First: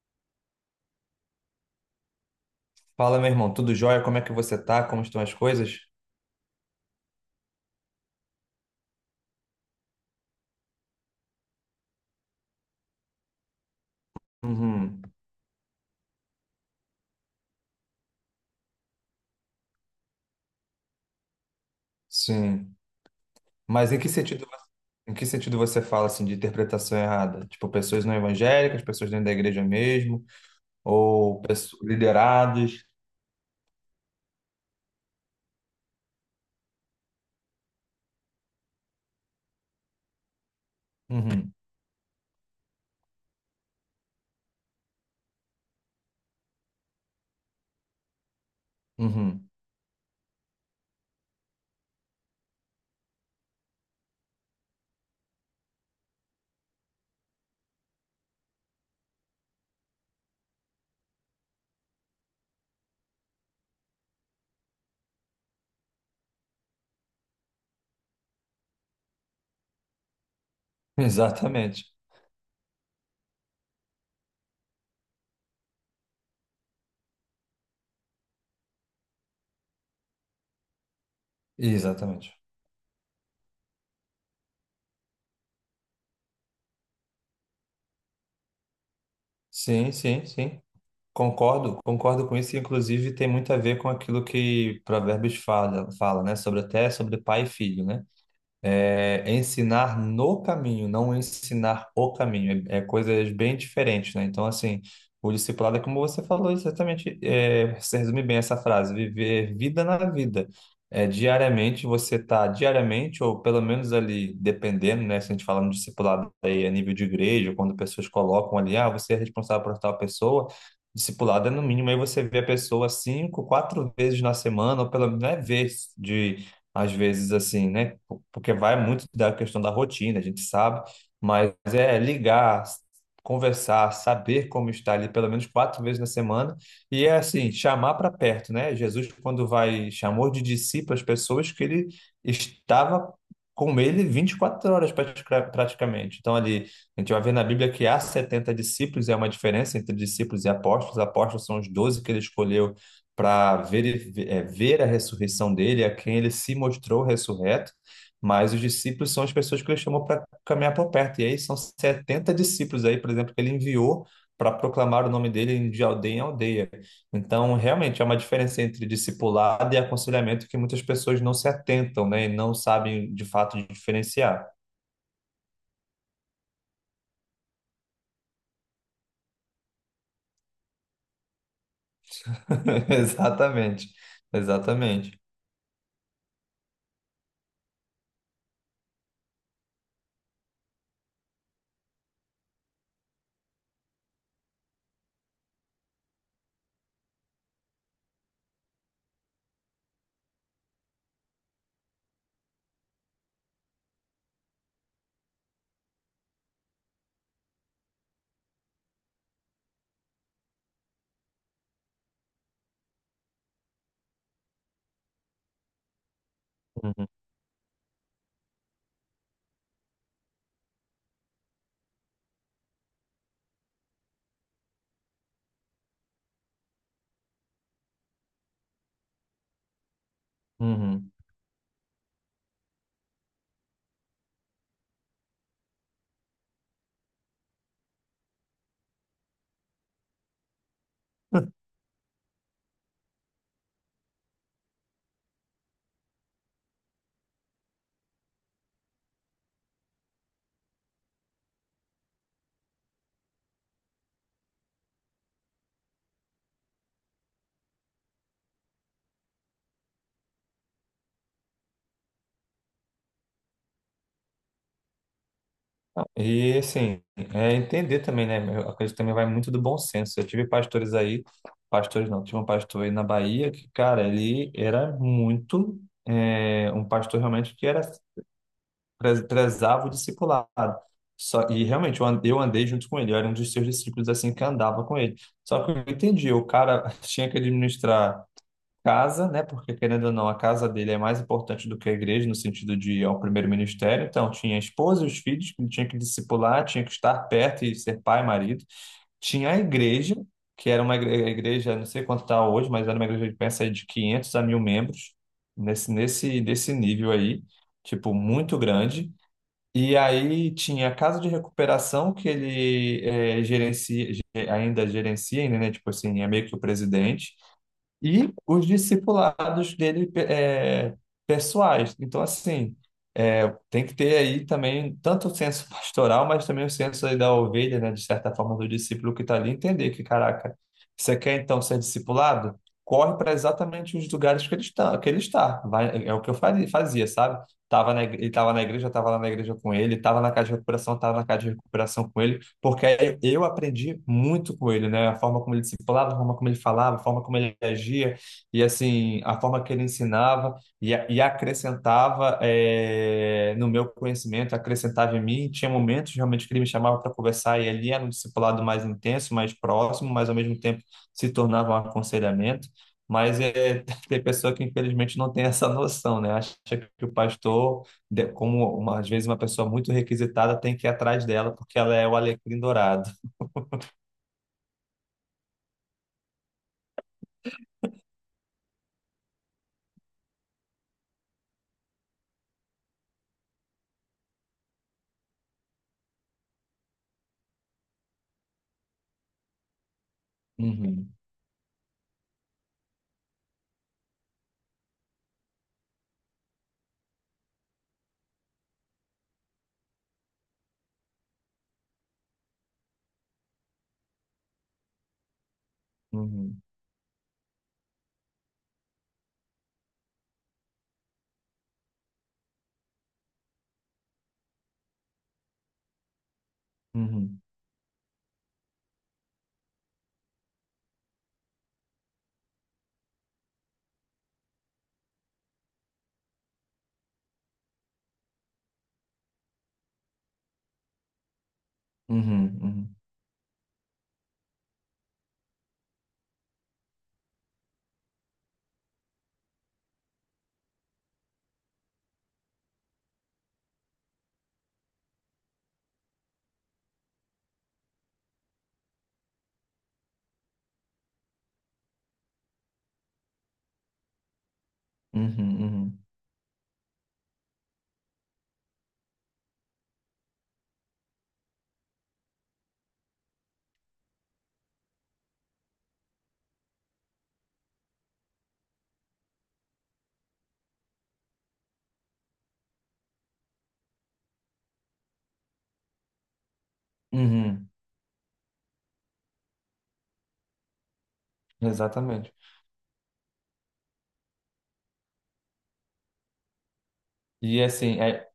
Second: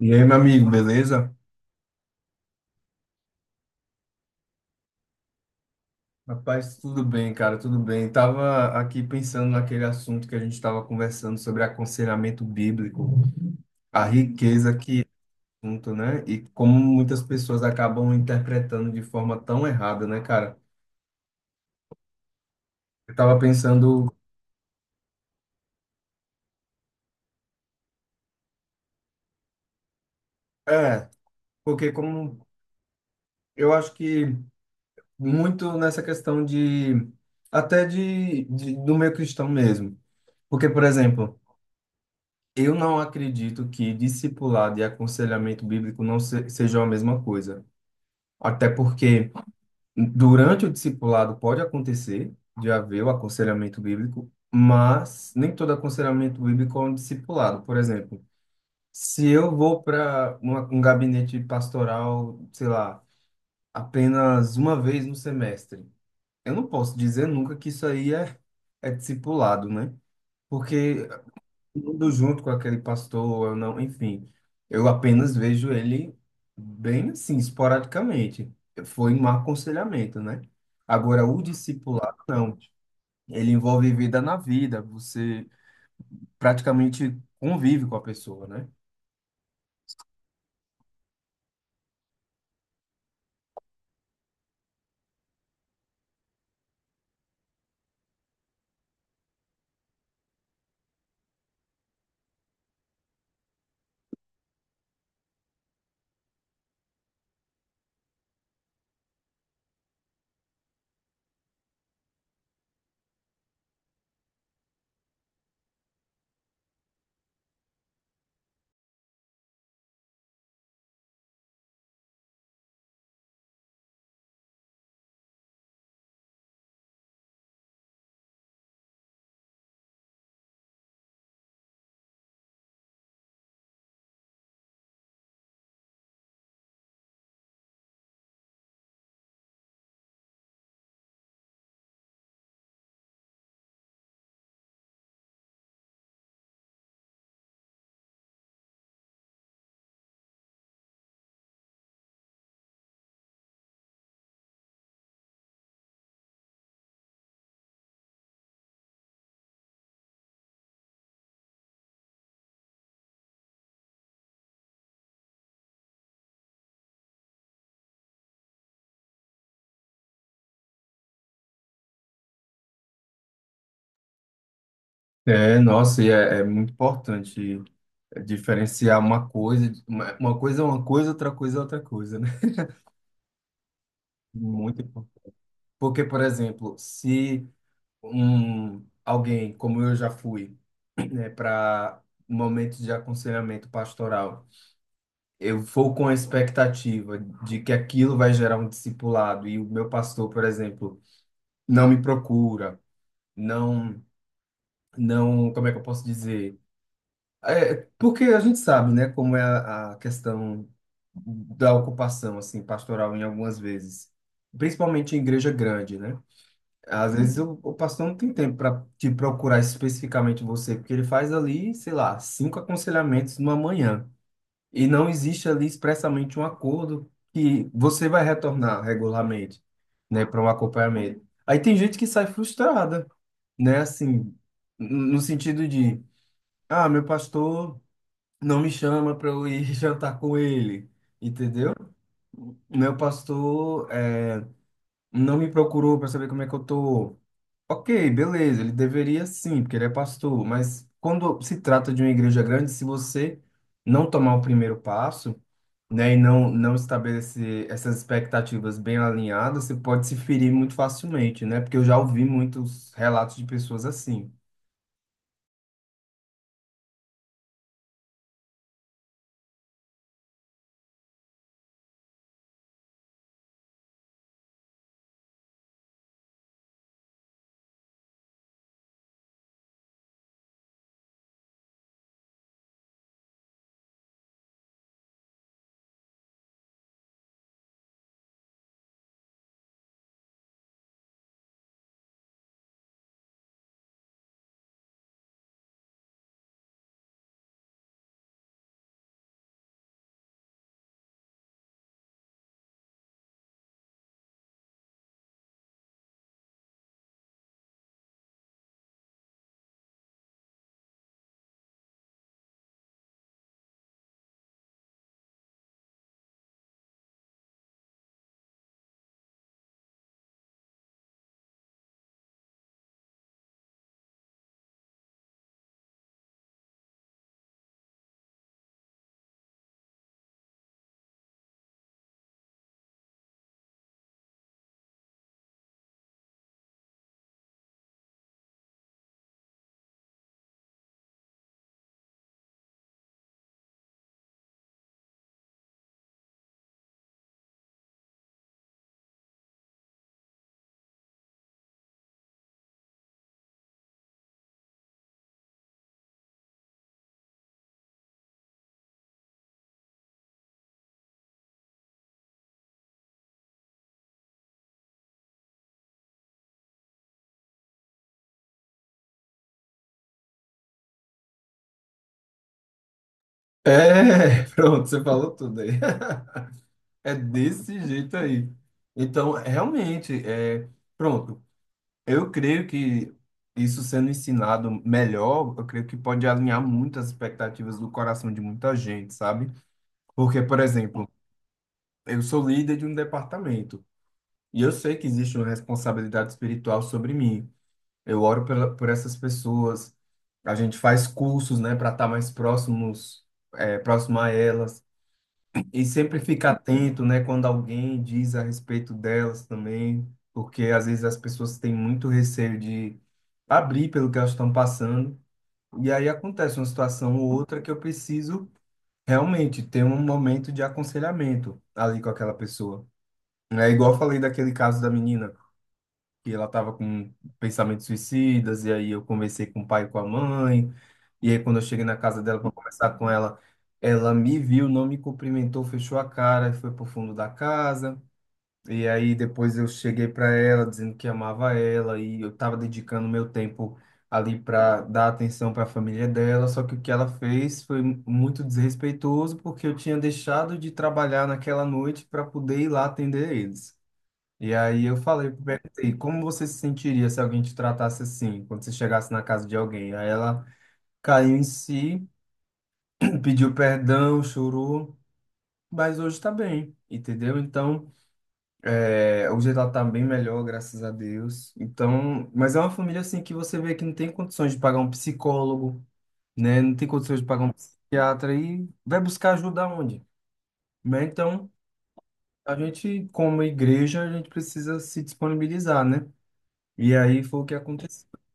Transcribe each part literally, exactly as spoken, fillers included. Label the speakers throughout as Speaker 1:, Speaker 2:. Speaker 1: E aí, meu amigo, beleza?
Speaker 2: Fala, meu irmão, tudo jóia? Como é que você tá? Como estão as coisas?
Speaker 1: Rapaz, tudo bem, cara, tudo bem. Tava aqui pensando naquele assunto que a gente estava conversando sobre aconselhamento bíblico, a riqueza que
Speaker 2: Uhum,
Speaker 1: é o assunto, né? E como muitas pessoas acabam interpretando de forma tão errada, né, cara?
Speaker 2: sim.
Speaker 1: Eu tava
Speaker 2: Mas em que
Speaker 1: pensando,
Speaker 2: sentido, em que sentido você fala assim de interpretação errada? Tipo, pessoas não evangélicas, pessoas dentro da igreja mesmo,
Speaker 1: é,
Speaker 2: ou pesso-
Speaker 1: porque como
Speaker 2: liderados?
Speaker 1: eu acho que muito nessa questão de até de, de do meio cristão mesmo. Porque, por exemplo,
Speaker 2: Uhum,
Speaker 1: eu não acredito que discipulado e aconselhamento bíblico não se, sejam a mesma coisa. Até porque
Speaker 2: uhum.
Speaker 1: durante o discipulado pode acontecer de haver o aconselhamento bíblico, mas nem todo aconselhamento bíblico é um discipulado. Por exemplo, se eu vou para um gabinete pastoral, sei lá, apenas uma vez no semestre, eu não posso dizer nunca que isso aí é, é discipulado, né? Porque
Speaker 2: Exatamente.
Speaker 1: indo junto com aquele pastor, eu não, enfim, eu apenas vejo ele bem assim, esporadicamente. Foi um aconselhamento, né? Agora, o discipulado,
Speaker 2: Exatamente.
Speaker 1: não. Ele envolve vida na vida, você praticamente convive com a pessoa, né?
Speaker 2: Sim, sim, sim. Concordo, concordo com isso. e, Inclusive, tem muito a ver com aquilo que Provérbios fala, fala, né? Sobre até sobre pai e filho, né? É ensinar no caminho, não ensinar o caminho. É, é coisas bem diferentes, né? Então, assim, o discipulado é como você falou exatamente, é, você resume bem essa frase, viver vida na vida. É, diariamente, você está diariamente, ou pelo menos ali, dependendo, né? Se a gente fala no discipulado aí a nível de igreja, quando pessoas colocam ali, ah, você é responsável por tal pessoa, discipulado é no mínimo, aí você vê a pessoa cinco, quatro vezes na semana, ou pelo menos, não é vez de às vezes assim, né? Porque vai muito da questão da rotina, a gente sabe, mas é ligar, conversar, saber como está ali pelo menos quatro vezes na semana e é assim, chamar para perto, né? Jesus, quando vai, chamou de discípulos pessoas que ele estava com ele vinte e quatro horas pratica- praticamente. Então ali, a gente vai ver na Bíblia que há setenta discípulos, é uma diferença entre discípulos e apóstolos. Apóstolos são os doze que ele escolheu para ver, é, ver a ressurreição dele, a quem ele se mostrou ressurreto, mas os discípulos são as pessoas que ele chamou para caminhar por perto. E aí são setenta discípulos aí, por exemplo, que ele enviou para proclamar o nome dele de aldeia em aldeia. Então, realmente, há uma diferença entre discipulado e aconselhamento que muitas pessoas não se atentam, né, e não sabem de fato diferenciar.
Speaker 1: É, nossa, e é, é muito importante diferenciar uma coisa, uma uma coisa é uma coisa, outra coisa é outra coisa, né?
Speaker 2: Exatamente,
Speaker 1: Muito
Speaker 2: exatamente.
Speaker 1: importante. Porque, por exemplo, se um alguém como eu já fui, né, para momentos de aconselhamento pastoral, eu for com a expectativa de que aquilo vai gerar um discipulado e o meu pastor, por exemplo, não me procura, não, não, como é que eu posso dizer? É, porque a gente sabe, né, como é a, a questão da ocupação assim pastoral em algumas vezes, principalmente em igreja grande, né?
Speaker 2: Uhum,
Speaker 1: Às vezes o, o pastor não tem tempo para te procurar especificamente você, porque ele faz ali, sei lá, cinco aconselhamentos numa manhã. E não existe ali expressamente um acordo que você vai retornar regularmente, né, para um
Speaker 2: uhum.
Speaker 1: acompanhamento. Aí tem gente que sai frustrada, né, assim, n- no sentido de, ah, meu pastor não me chama para eu ir jantar com ele, entendeu? Meu pastor, é, não me procurou para saber como é que eu tô. Ok, beleza, ele deveria sim, porque ele é pastor, mas quando se trata de uma igreja grande, se você não tomar o primeiro passo, né, e não, não estabelecer essas expectativas bem alinhadas, você pode se ferir muito facilmente, né? Porque eu já ouvi muitos relatos de pessoas assim.
Speaker 2: E assim, é entender também, né? Eu acredito que também vai muito do bom senso. Eu tive pastores aí, pastores não, tive um pastor aí na Bahia que, cara, ele era muito, é, um pastor realmente que era, pre- prezava o discipulado. Só, e realmente eu an- eu andei junto com ele, eu era um dos seus discípulos assim que andava com ele. Só que eu entendi, o cara tinha que administrar casa, né? Porque querendo ou não, a casa dele é mais importante do que a igreja no sentido de ao primeiro ministério. Então, tinha a esposa e os filhos que ele tinha que discipular, tinha que estar perto e ser pai e marido. Tinha a igreja, que era uma igre- igreja, não sei quanto está hoje, mas era uma igreja de pensa aí de quinhentos a mil membros, nesse nesse desse nível aí, tipo muito grande. E aí tinha a casa de recuperação que ele eh, gerencia, ge- ainda gerencia, ainda, né? Tipo assim, é meio que o presidente e os discipulados dele é, pessoais. Então, assim, é, tem que ter aí também tanto o senso pastoral, mas também o senso aí da ovelha, né, de certa forma, do discípulo que está ali, entender que, caraca, você quer então ser discipulado? Corre para exatamente os lugares que ele está, que ele está. Vai- é o que eu faria- fazia, sabe? Tava na, igre- ele estava na igreja, eu estava lá na igreja com ele, estava na casa de recuperação, estava na casa de recuperação com ele porque aí eu aprendi muito com ele, né? A forma como ele discipulava, a forma como ele falava, a forma como ele agia, e assim, a forma que ele ensinava e, a- e acrescentava eh, no meu conhecimento, acrescentava em mim. Tinha momentos realmente que ele me chamava para conversar, e ali era um discipulado mais intenso, mais próximo, mas ao mesmo tempo se tornava um aconselhamento. Mas é, tem pessoa que infelizmente não tem essa noção, né? Acha que o pastor de- como uma- às vezes uma pessoa muito requisitada tem que ir atrás dela porque ela é o alecrim dourado.
Speaker 1: É, pronto, você falou tudo aí. É desse jeito aí. Então, realmente, é, pronto. Eu creio que isso sendo ensinado melhor, eu creio que pode alinhar muito as expectativas do coração de muita gente, sabe? Porque, por exemplo,
Speaker 2: Uhum,
Speaker 1: eu sou líder de um departamento e eu sei que existe uma responsabilidade espiritual sobre mim. Eu oro pela, por essas pessoas, a gente faz cursos, né, para estar mais próximos, é, próximo a elas. E sempre fica
Speaker 2: uhum,
Speaker 1: atento, né, quando alguém diz a respeito delas também, porque às vezes as pessoas têm muito receio de abrir pelo que elas estão passando. E aí acontece uma situação ou
Speaker 2: uhum,
Speaker 1: outra que eu preciso realmente ter um momento de aconselhamento ali com aquela pessoa. É igual eu falei daquele caso da menina que ela estava com pensamentos suicidas, e aí eu conversei com o pai e com a mãe, e aí quando eu cheguei na casa dela
Speaker 2: uhum,
Speaker 1: para conversar
Speaker 2: uhum,
Speaker 1: com ela, ela me viu, não me cumprimentou, fechou a cara e foi pro fundo da casa. E aí depois eu cheguei para ela dizendo que amava ela e eu estava dedicando meu tempo ali para dar atenção para a família dela, só que o que ela fez foi muito desrespeitoso porque eu tinha deixado de trabalhar naquela noite para poder ir lá atender eles. E aí eu falei,
Speaker 2: uhum,
Speaker 1: perguntei:
Speaker 2: uhum,
Speaker 1: como você se sentiria se alguém te tratasse assim, quando você chegasse na casa de alguém? Aí ela caiu em si, pediu perdão, chorou, mas hoje tá bem, entendeu? Então, é, hoje ela tá bem melhor, graças a Deus. Então, mas é uma família assim que você vê que não tem condições de pagar um psicólogo, né? Não tem condições de pagar um
Speaker 2: uhum.
Speaker 1: psiquiatra e vai buscar ajuda onde? Né? Então,
Speaker 2: Exatamente.
Speaker 1: a gente, como igreja, a gente precisa se disponibilizar, né? E aí foi o que
Speaker 2: E assim,
Speaker 1: aconteceu.
Speaker 2: é-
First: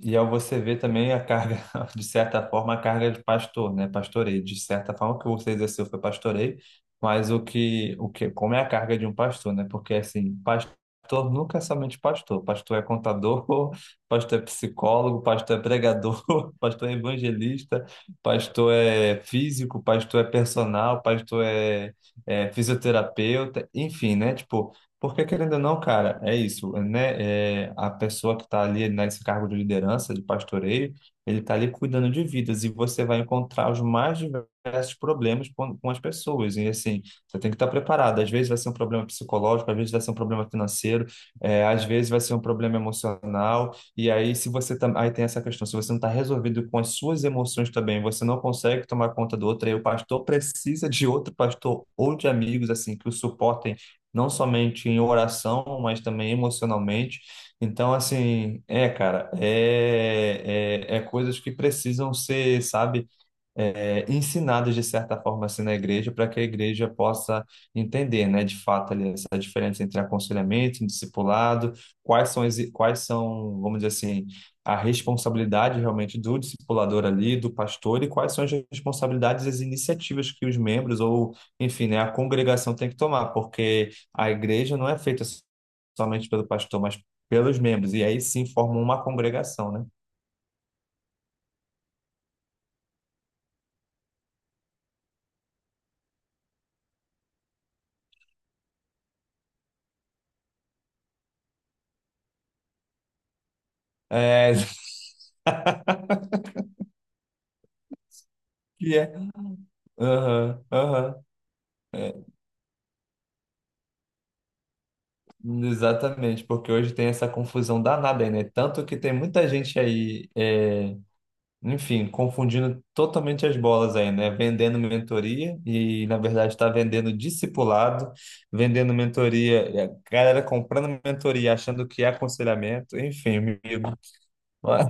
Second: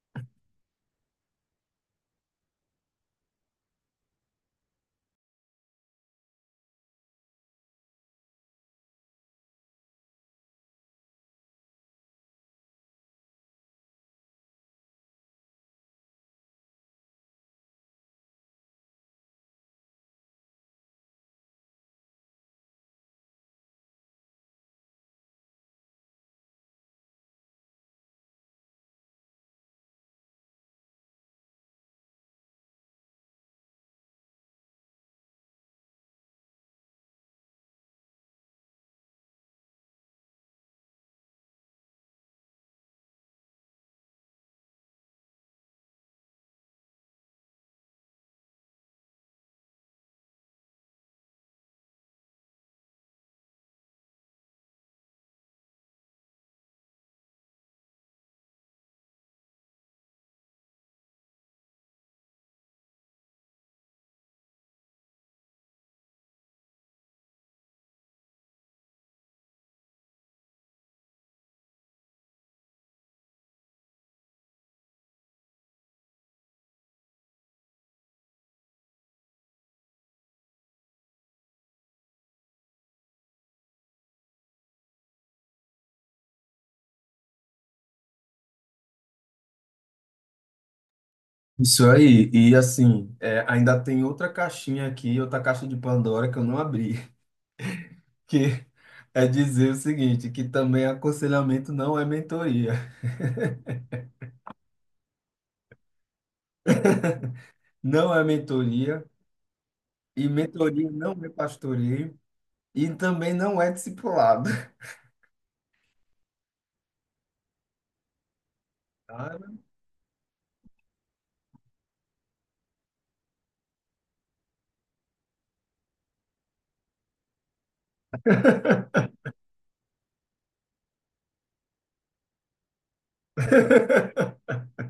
Speaker 2: e ao você ver também a carga, de certa forma, a carga de pastor, né? Pastoreio, de certa forma, o que você exerceu foi pastoreio, mas o que, o que, como é a carga de um pastor, né? Porque, assim, pastor nunca é somente pastor. Pastor é contador, pastor é psicólogo, pastor é pregador, pastor é evangelista, pastor é físico, pastor é personal, pastor é, é fisioterapeuta, enfim, né? Tipo, porque, querendo ou não, cara, é isso, né? É, a pessoa que está ali né, nesse cargo de liderança, de pastoreio, ele está ali cuidando de vidas e você vai encontrar os mais diversos problemas com, com as pessoas. E, assim, você tem que estar preparado. Às vezes vai ser um problema psicológico, às vezes vai ser um problema financeiro, é, às vezes vai ser um problema emocional. E aí, se você tam... aí tem essa questão, se você não está resolvido com as suas emoções também, você não consegue tomar conta do outro, aí o pastor precisa de outro pastor ou de amigos, assim, que o suportem não somente em oração, mas também emocionalmente. Então, assim, é, cara, é, é, é coisas que precisam ser, sabe? É, ensinados de certa forma assim na igreja, para que a igreja possa entender, né, de fato ali essa diferença entre aconselhamento e discipulado, quais são as, quais são, vamos dizer assim, a responsabilidade realmente do discipulador ali, do pastor e quais são as responsabilidades e as iniciativas que os membros ou, enfim, né, a congregação tem que tomar, porque a igreja não é feita somente pelo pastor, mas pelos membros, e aí sim formam uma congregação, né?
Speaker 1: Isso aí, e assim, é, ainda tem outra caixinha aqui, outra caixa de Pandora que eu não abri, que é dizer o seguinte, que também aconselhamento não é mentoria.
Speaker 2: É,
Speaker 1: Não é
Speaker 2: que
Speaker 1: mentoria,
Speaker 2: é,
Speaker 1: e
Speaker 2: aham,
Speaker 1: mentoria não
Speaker 2: aham.
Speaker 1: é pastoreio,
Speaker 2: É.
Speaker 1: e também não é discipulado.
Speaker 2: Exatamente, porque hoje tem essa confusão danada aí, né? Tanto que tem muita
Speaker 1: Ah,
Speaker 2: gente aí, é, enfim, confundindo totalmente as bolas aí, né? Vendendo mentoria e, na verdade, está vendendo discipulado, vendendo mentoria, e a galera comprando mentoria, achando que é aconselhamento, enfim, amigo. Mas,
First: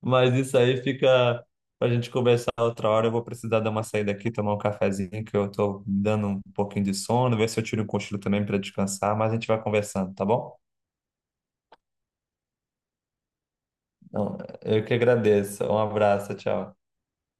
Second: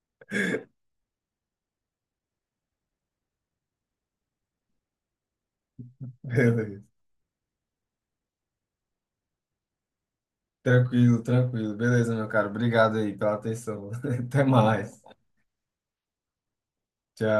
Speaker 2: mas isso aí fica pra gente conversar outra hora. Eu vou precisar dar uma saída aqui, tomar um cafezinho, que eu tô dando um
Speaker 1: beleza.
Speaker 2: pouquinho de sono, ver se eu tiro um cochilo também para descansar, mas a gente vai conversando, tá bom?
Speaker 1: Tranquilo, tranquilo. Beleza, meu caro. Obrigado aí pela atenção.
Speaker 2: Não,
Speaker 1: Até
Speaker 2: eu que
Speaker 1: mais.
Speaker 2: agradeço. Um abraço, tchau.
Speaker 1: Tchau.